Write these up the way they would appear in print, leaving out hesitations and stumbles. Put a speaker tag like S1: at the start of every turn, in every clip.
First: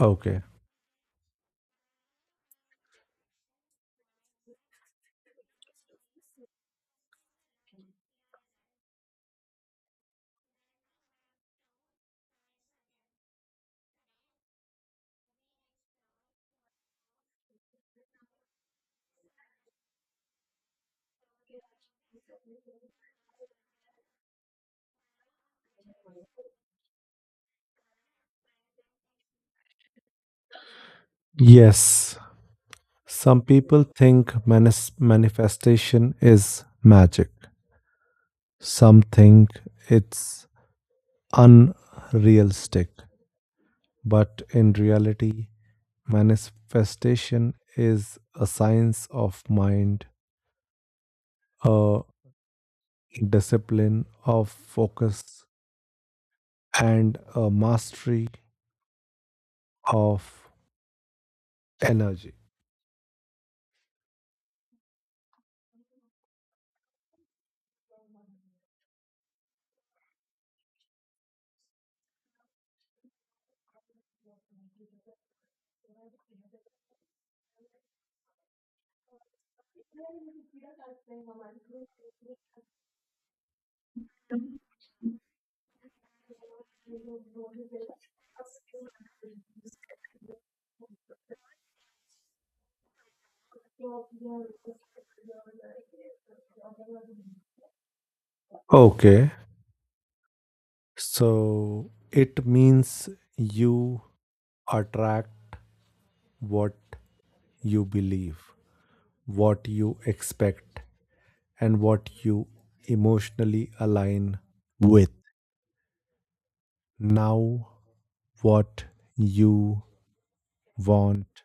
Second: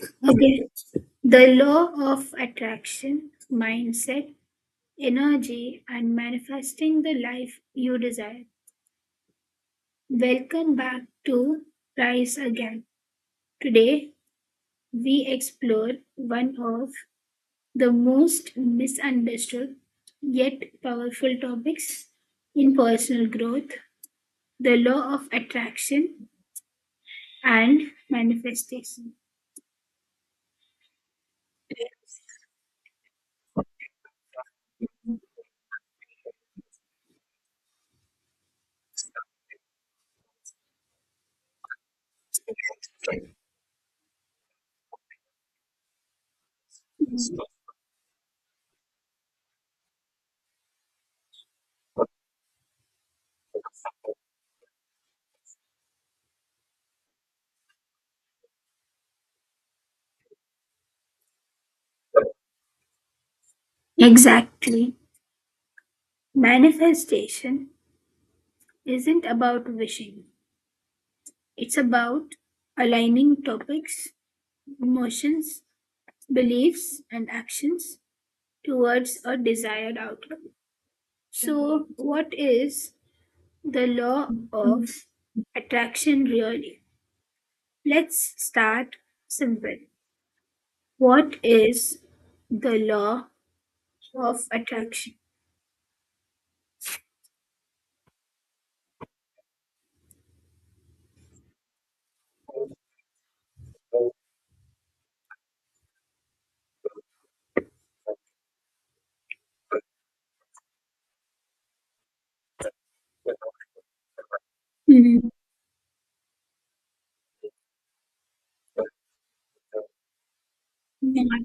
S1: Okay.
S2: Okay. The law of attraction, mindset, energy, and manifesting the life you desire. Welcome back to Rise Again. Today, we explore one of the most misunderstood yet powerful topics, in personal growth the law of attraction and manifestation.
S1: Yes. Some people think manifestation is magic. Some think it's unrealistic. But in reality, manifestation is a science of mind, a discipline of focus, and a mastery of energy.
S2: Exactly. Manifestation isn't about wishing. It's about aligning topics, emotions, beliefs, and actions towards a desired outcome. So, what is the law of attraction really? Let's start simple. What is the law of attraction?
S1: Okay. So it means you attract what you believe, what you expect, and what you emotionally align with.
S2: Mhm.
S1: Now, what you want,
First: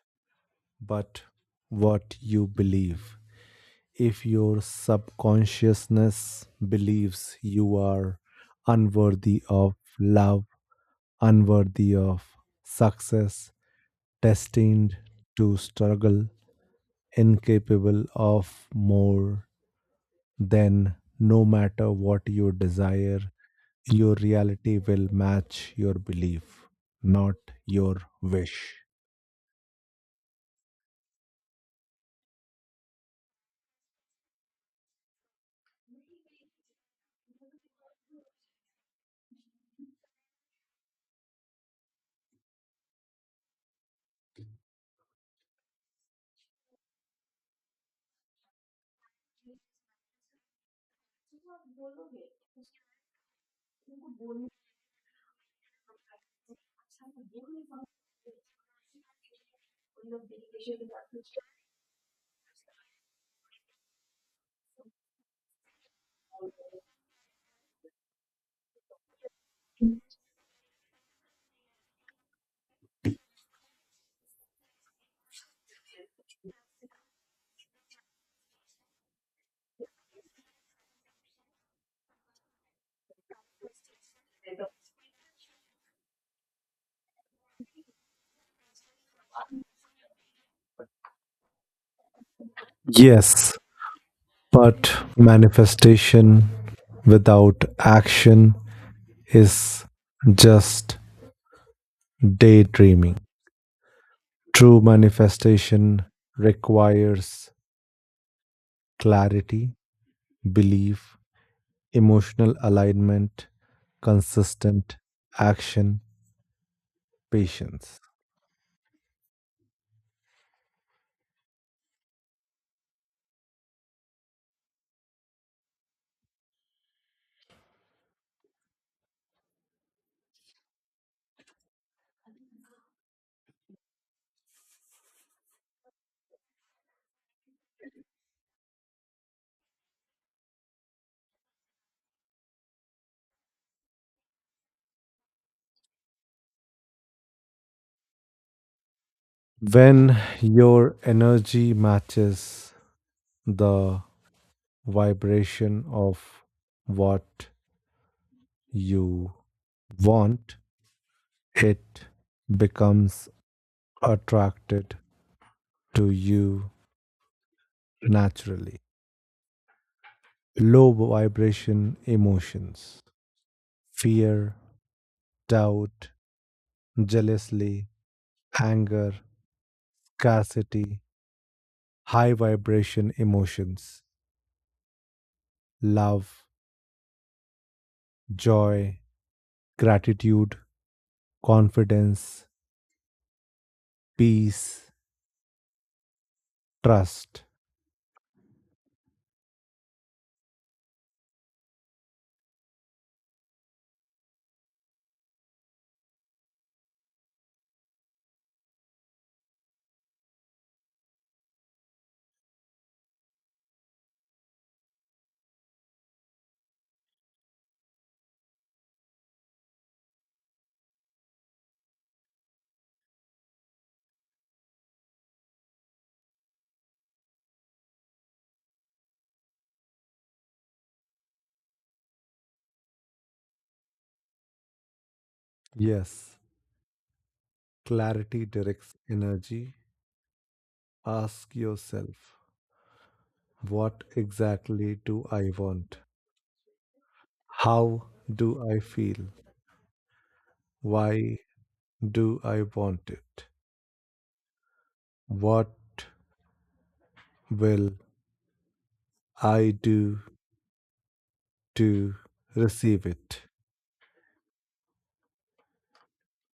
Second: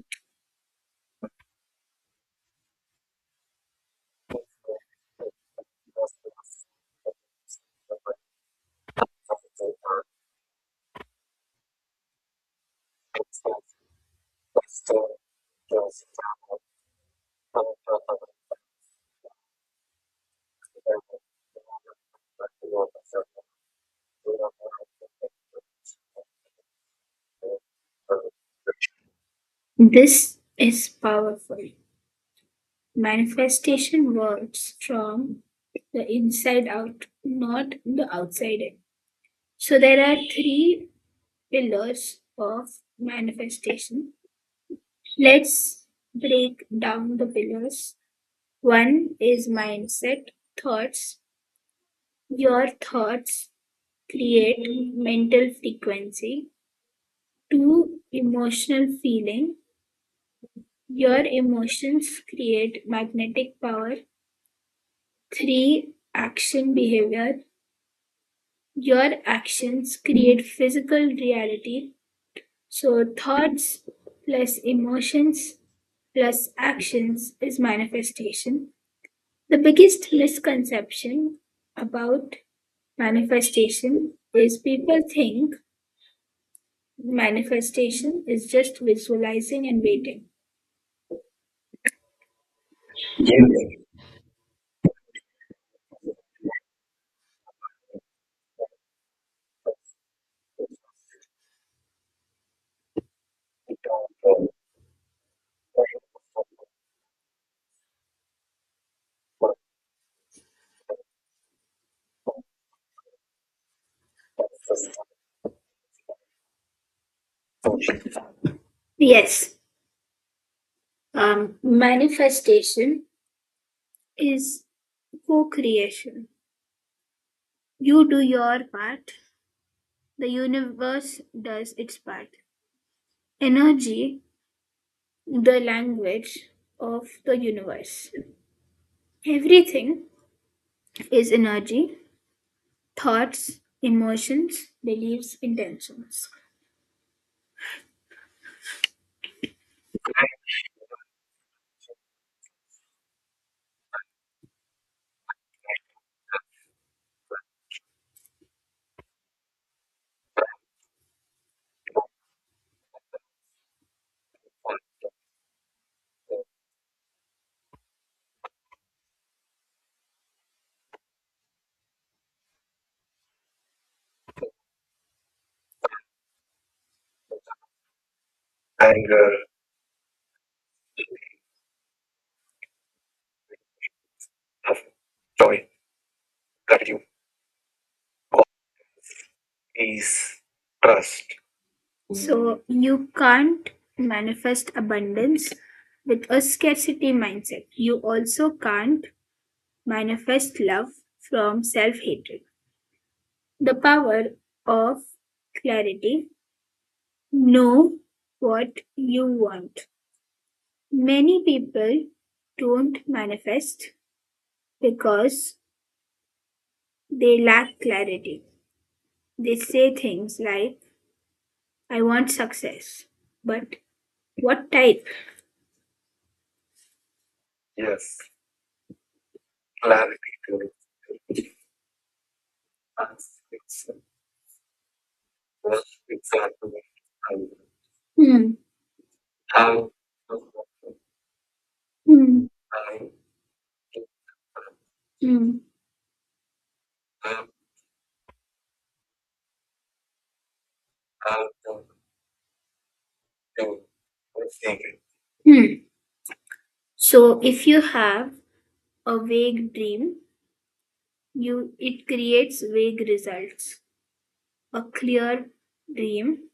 S1: but what you believe. If your subconsciousness believes you are unworthy of love, unworthy of success, destined to struggle, incapable of more, then no matter what you
S2: Not-
S1: desire, your reality will match your belief, not your wish.
S2: This is powerful. Manifestation works from the inside out, not the outside in. So there are three pillars of manifestation. Let's break down the pillars. One is mindset, thoughts. Your thoughts create mental frequency. Two, emotional feeling. Your emotions create magnetic power. 3. Action behavior. Your actions create physical reality. So, thoughts plus emotions plus actions is manifestation. The biggest misconception about manifestation is people think manifestation is just visualizing and waiting.
S1: Yes, but manifestation without action is just daydreaming. True manifestation requires clarity, belief, emotional alignment, consistent action, patience.
S2: Yes. Manifestation is co creation. You do your part, the universe does its part. Energy, the language of the universe. Everything is energy, thoughts, emotions, beliefs, intentions.
S1: When your energy matches the vibration of what you want, it becomes attracted to you naturally. Low vibration emotions, fear, doubt, jealousy, anger,
S2: Anger,
S1: scarcity; high vibration emotions,
S2: love, joy,
S1: love,
S2: gratitude,
S1: joy,
S2: peace,
S1: gratitude,
S2: trust.
S1: confidence,
S2: So you can't manifest
S1: peace,
S2: abundance with a scarcity
S1: trust.
S2: mindset. You also can't manifest love from self hatred. The power of clarity. Know what you want. Many people don't manifest because they lack clarity. They say things like, I want success. But what type? Yes, clarity to us. That's
S1: Yes,
S2: exactly. Hmm.
S1: clarity
S2: Mm,
S1: directs energy.
S2: how
S1: Ask yourself,
S2: mm, I
S1: what exactly do I
S2: mm,
S1: want?
S2: am
S1: How do I feel? Why
S2: out of
S1: do I want it?
S2: doing the thing.
S1: What
S2: mm. So if you
S1: will
S2: have a
S1: I
S2: vague
S1: do
S2: dream, you it
S1: to
S2: creates vague
S1: receive it?
S2: results. A clear dream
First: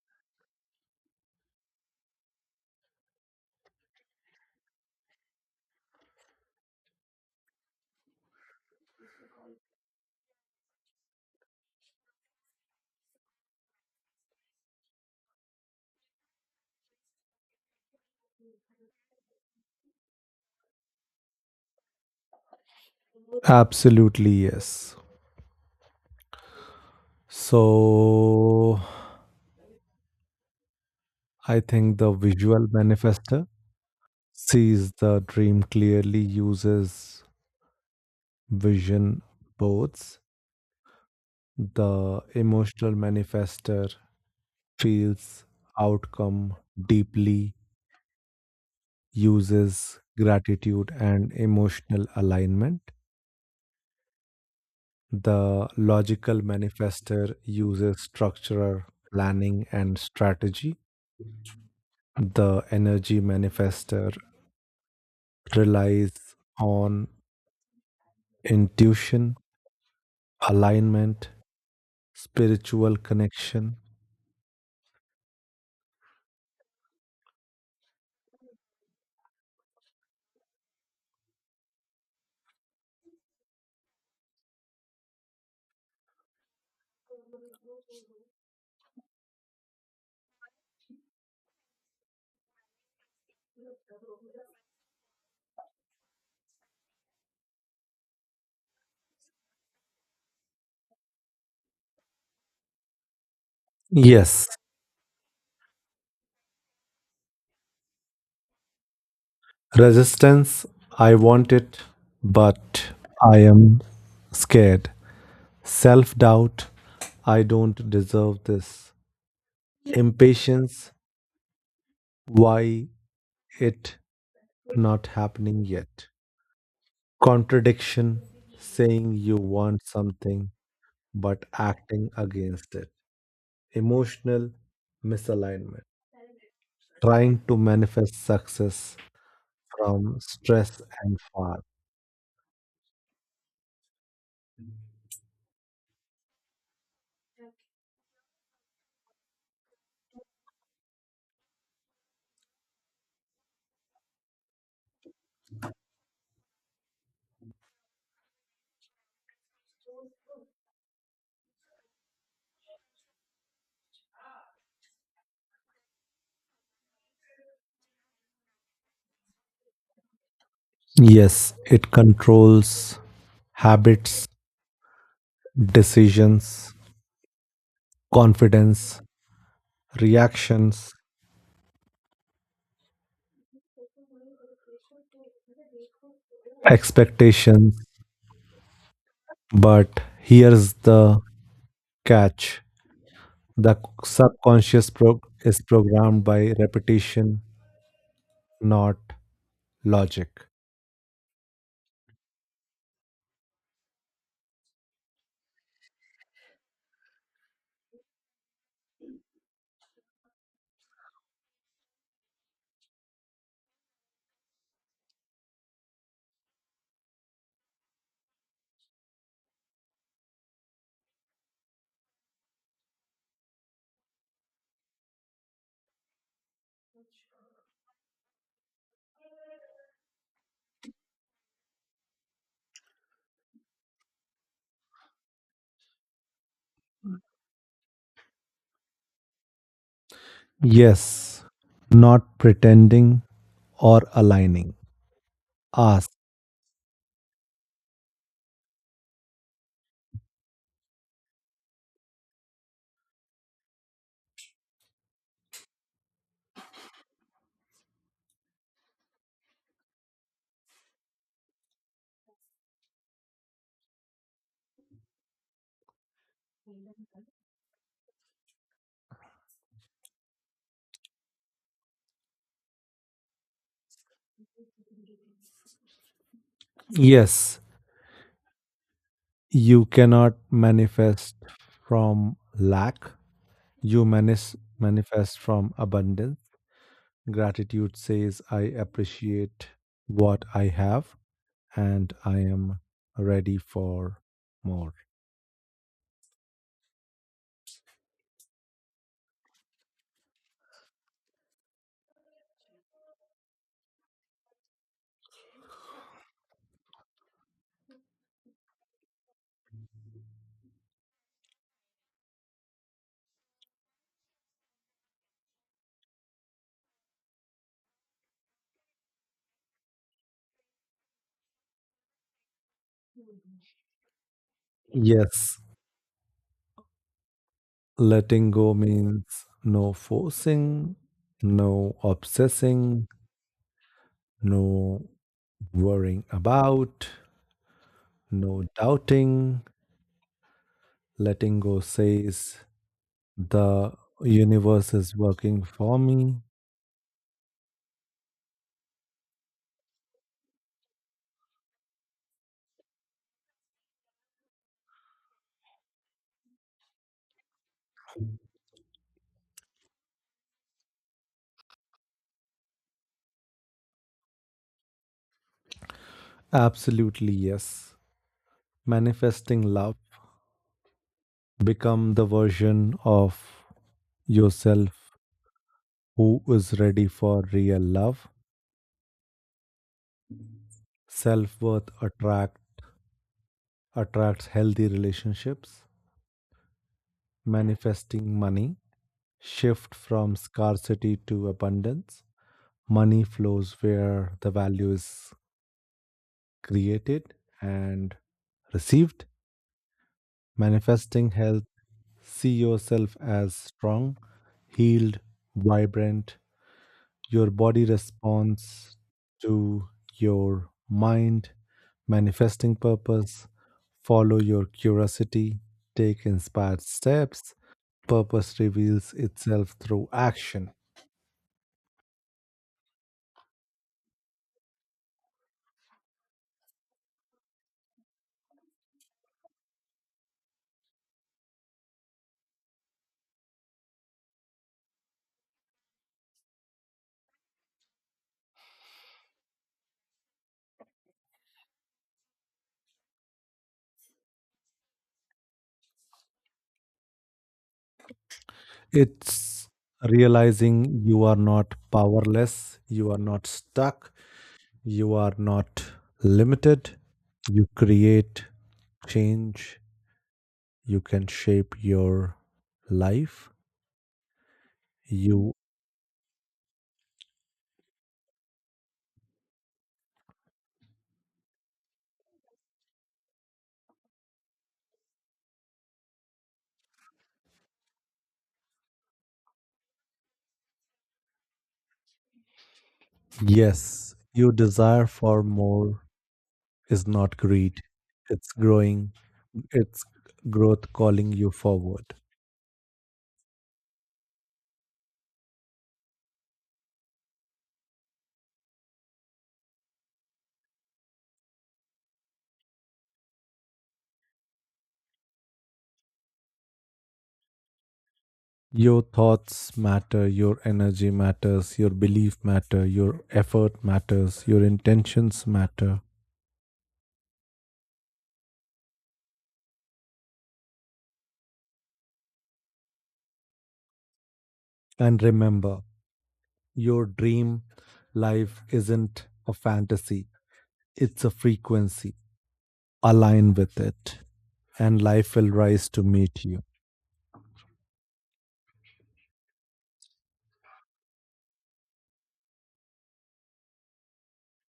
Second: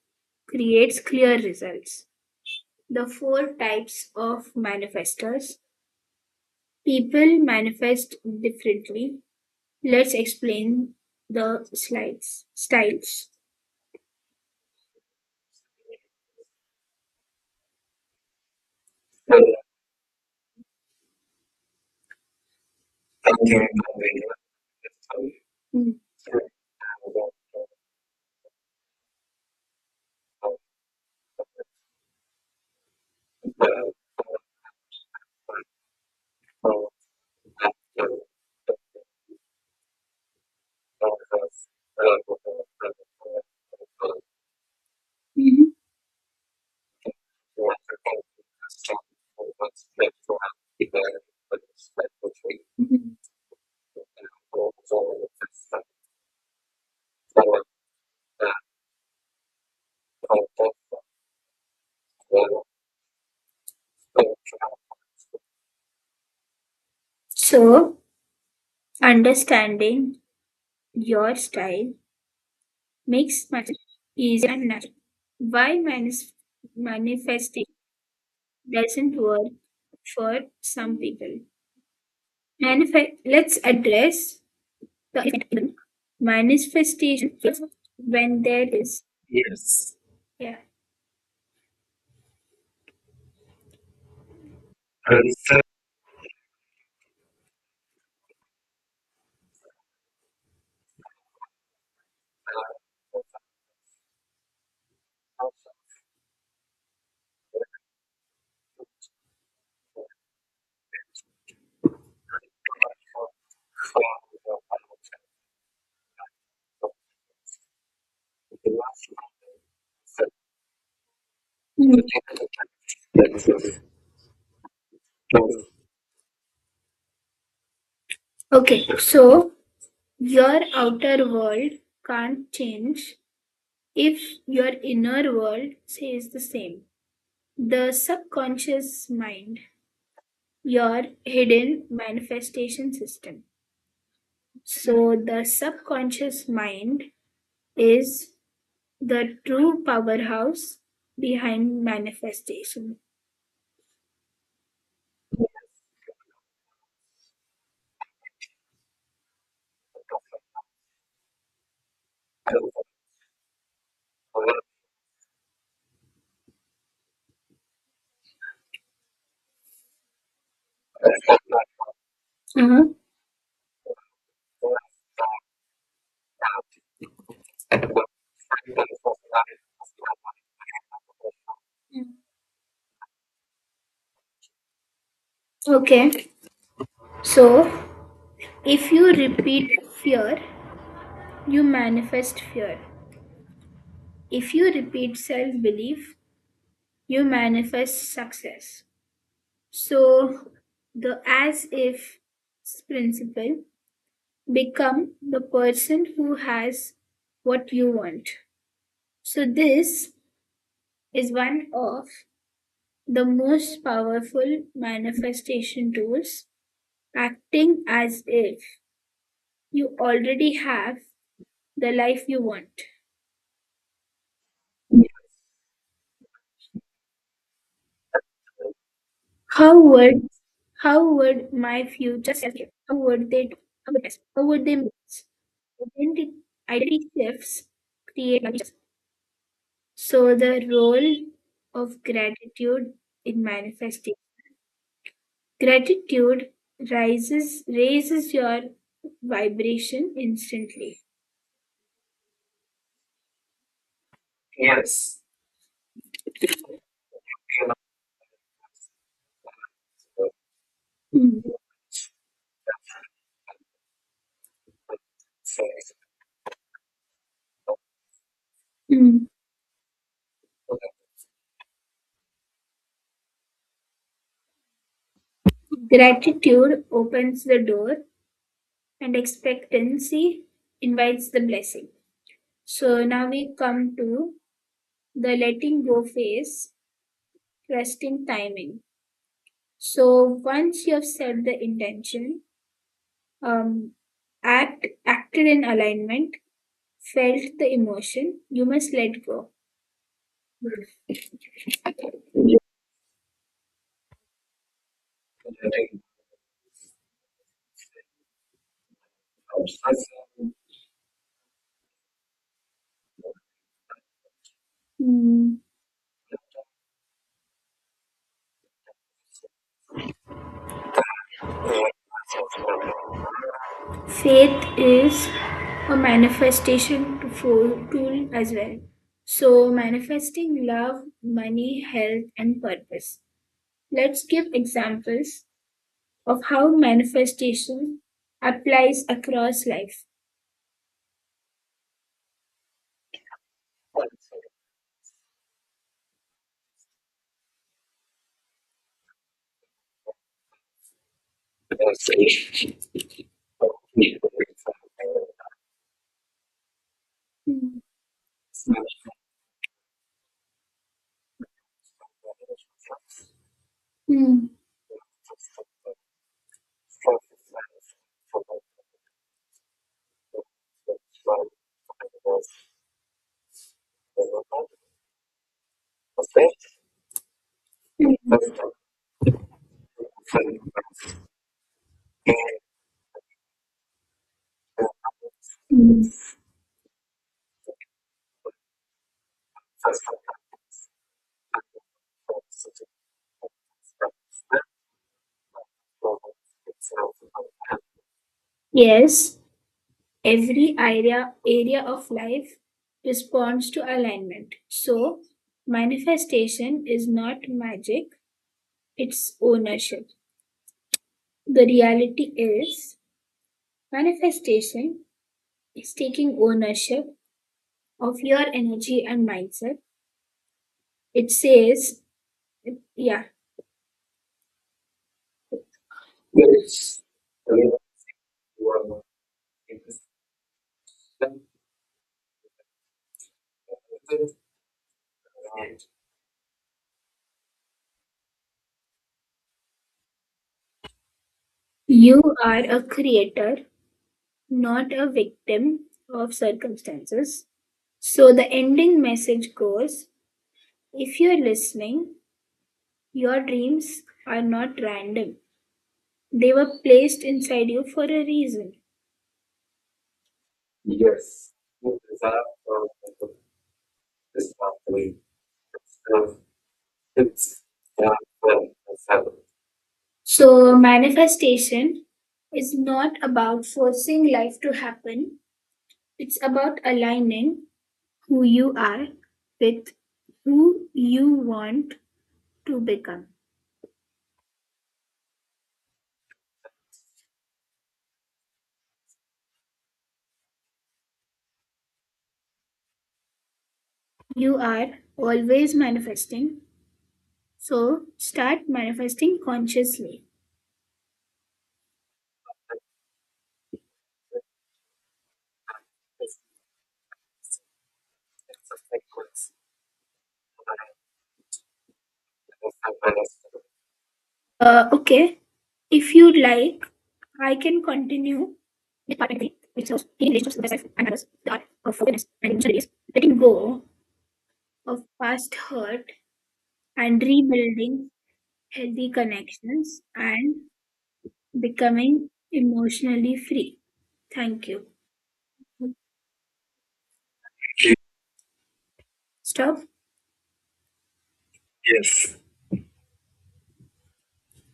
S2: creates clear results. The four types of manifestors. People manifest differently. Let's explain the slides styles. Mm.
S1: Absolutely, yes.
S2: Mhm.
S1: So, I think the visual manifester sees the dream clearly, uses vision boards; the emotional manifester feels
S2: Mhm.
S1: outcome deeply, uses gratitude and emotional alignment. The logical manifester uses structure, planning, and strategy. The energy manifester relies on
S2: So,
S1: intuition,
S2: understanding
S1: alignment,
S2: your style
S1: spiritual
S2: makes
S1: connection.
S2: manifestation easy and natural. Why manifestation doesn't work for some people? Manifest. Let's address the elephant. Manifestation when there is. Yes. Yeah.
S1: Yes, resistance, I want it, but I am scared. Self doubt, I don't deserve this. Impatience,
S2: Mm.
S1: why it not happening yet? Contradiction,
S2: Okay,
S1: saying you
S2: so
S1: want something
S2: your outer
S1: but
S2: world
S1: acting
S2: can't
S1: against it.
S2: change if
S1: Emotional
S2: your inner world
S1: misalignment,
S2: says the same,
S1: trying to
S2: the
S1: manifest success
S2: subconscious mind,
S1: from stress
S2: your
S1: and far.
S2: hidden manifestation system. So, the subconscious mind is the true powerhouse behind manifestation.
S1: Yes, it
S2: Mhm.
S1: controls habits, decisions, confidence, reactions,
S2: Okay, so
S1: expectations.
S2: if you repeat
S1: But
S2: fear,
S1: here's the
S2: you manifest
S1: catch,
S2: fear.
S1: the
S2: If you
S1: subconscious
S2: repeat
S1: pro-
S2: self
S1: is
S2: belief,
S1: programmed by
S2: you
S1: repetition,
S2: manifest success.
S1: not logic.
S2: So the as if principle, become the person who has what you want. So this is one of the most powerful manifestation tools, acting as if you already have the life you want. How would how would my future self, how would they do? How would they make? Identity, identity shifts create challenges. So the role
S1: Yes,
S2: of
S1: not
S2: gratitude
S1: pretending
S2: in
S1: or
S2: manifesting.
S1: aligning. Ask.
S2: Gratitude rises raises your vibration instantly. Yes. Mm. Mm. Gratitude opens
S1: Yes,
S2: the door and
S1: you cannot
S2: expectancy invites
S1: manifest
S2: the blessing.
S1: from
S2: So
S1: lack,
S2: now we come
S1: you
S2: to
S1: manis-
S2: the
S1: manifest from
S2: letting go
S1: abundance.
S2: phase,
S1: Gratitude
S2: trusting
S1: says, I
S2: timing.
S1: appreciate
S2: So
S1: what I
S2: once you have
S1: have
S2: set the
S1: and I
S2: intention,
S1: am ready
S2: um,
S1: for more.
S2: acted in alignment, felt the emotion, you must let go. Mm. Faith is
S1: Yes,
S2: a manifestation tool
S1: letting
S2: as
S1: go
S2: well.
S1: means
S2: So
S1: no
S2: manifesting
S1: forcing,
S2: love, money,
S1: no
S2: health, and
S1: obsessing,
S2: purpose. Let's give
S1: no
S2: examples
S1: worrying
S2: of how
S1: about,
S2: manifestation
S1: no
S2: applies
S1: doubting.
S2: across life.
S1: Letting go says, the universe is working for me.
S2: Mm. Mm. Mm. Mm.
S1: Absolutely, yes. Manifesting love. Become the version of yourself who is ready for real love. Self-worth attracts healthy relationships. Manifesting money. Shift from scarcity to abundance. Money flows where the value is created and received.
S2: Yes, every
S1: Manifesting health.
S2: area of
S1: See
S2: life
S1: yourself as
S2: responds to
S1: strong,
S2: alignment.
S1: healed,
S2: So,
S1: vibrant.
S2: manifestation is not
S1: Your body
S2: magic,
S1: responds
S2: it's
S1: to
S2: ownership.
S1: your mind.
S2: The reality
S1: Manifesting
S2: is,
S1: purpose. Follow your
S2: manifestation
S1: curiosity,
S2: is
S1: take
S2: taking
S1: inspired
S2: ownership
S1: steps.
S2: of your
S1: Purpose
S2: energy
S1: reveals
S2: and
S1: itself
S2: mindset.
S1: through action.
S2: It says, yeah, you are a creator, not a victim of circumstances. So the ending message
S1: It's
S2: goes,
S1: realizing
S2: if
S1: you are
S2: you're
S1: not
S2: listening,
S1: powerless, you are
S2: your
S1: not
S2: dreams
S1: stuck,
S2: are not
S1: you are
S2: random,
S1: not
S2: they were
S1: limited.
S2: placed
S1: You
S2: inside you for a
S1: create
S2: reason.
S1: change, you can
S2: Yes,
S1: shape
S2: it is
S1: your
S2: up from
S1: life.
S2: this pathway.
S1: You.
S2: So it's down from the seven. So, manifestation is not about forcing life to happen, it's about aligning who you are with who you want to become.
S1: Yes, your desire for more is not greed. It's growing, it's growth calling you forward.
S2: You are always manifesting, so start manifesting consciously. It's it's a
S1: Your
S2: sequence.
S1: thoughts matter, your energy matters, your belief
S2: It's
S1: matter,
S2: a
S1: your
S2: minus.
S1: effort matters, your
S2: Okay,
S1: intentions matter.
S2: if you'd like, I can continue. Department three, which shows healing relationships with self and others, the art of forgiveness and emotional release, letting go of
S1: And
S2: past
S1: remember,
S2: hurt
S1: your
S2: and
S1: dream
S2: rebuilding
S1: life
S2: healthy
S1: isn't a
S2: connections
S1: fantasy,
S2: and
S1: it's a frequency.
S2: becoming emotionally
S1: Align
S2: free.
S1: with it,
S2: Thank you.
S1: and life will rise to meet you.
S2: Stop. Yes.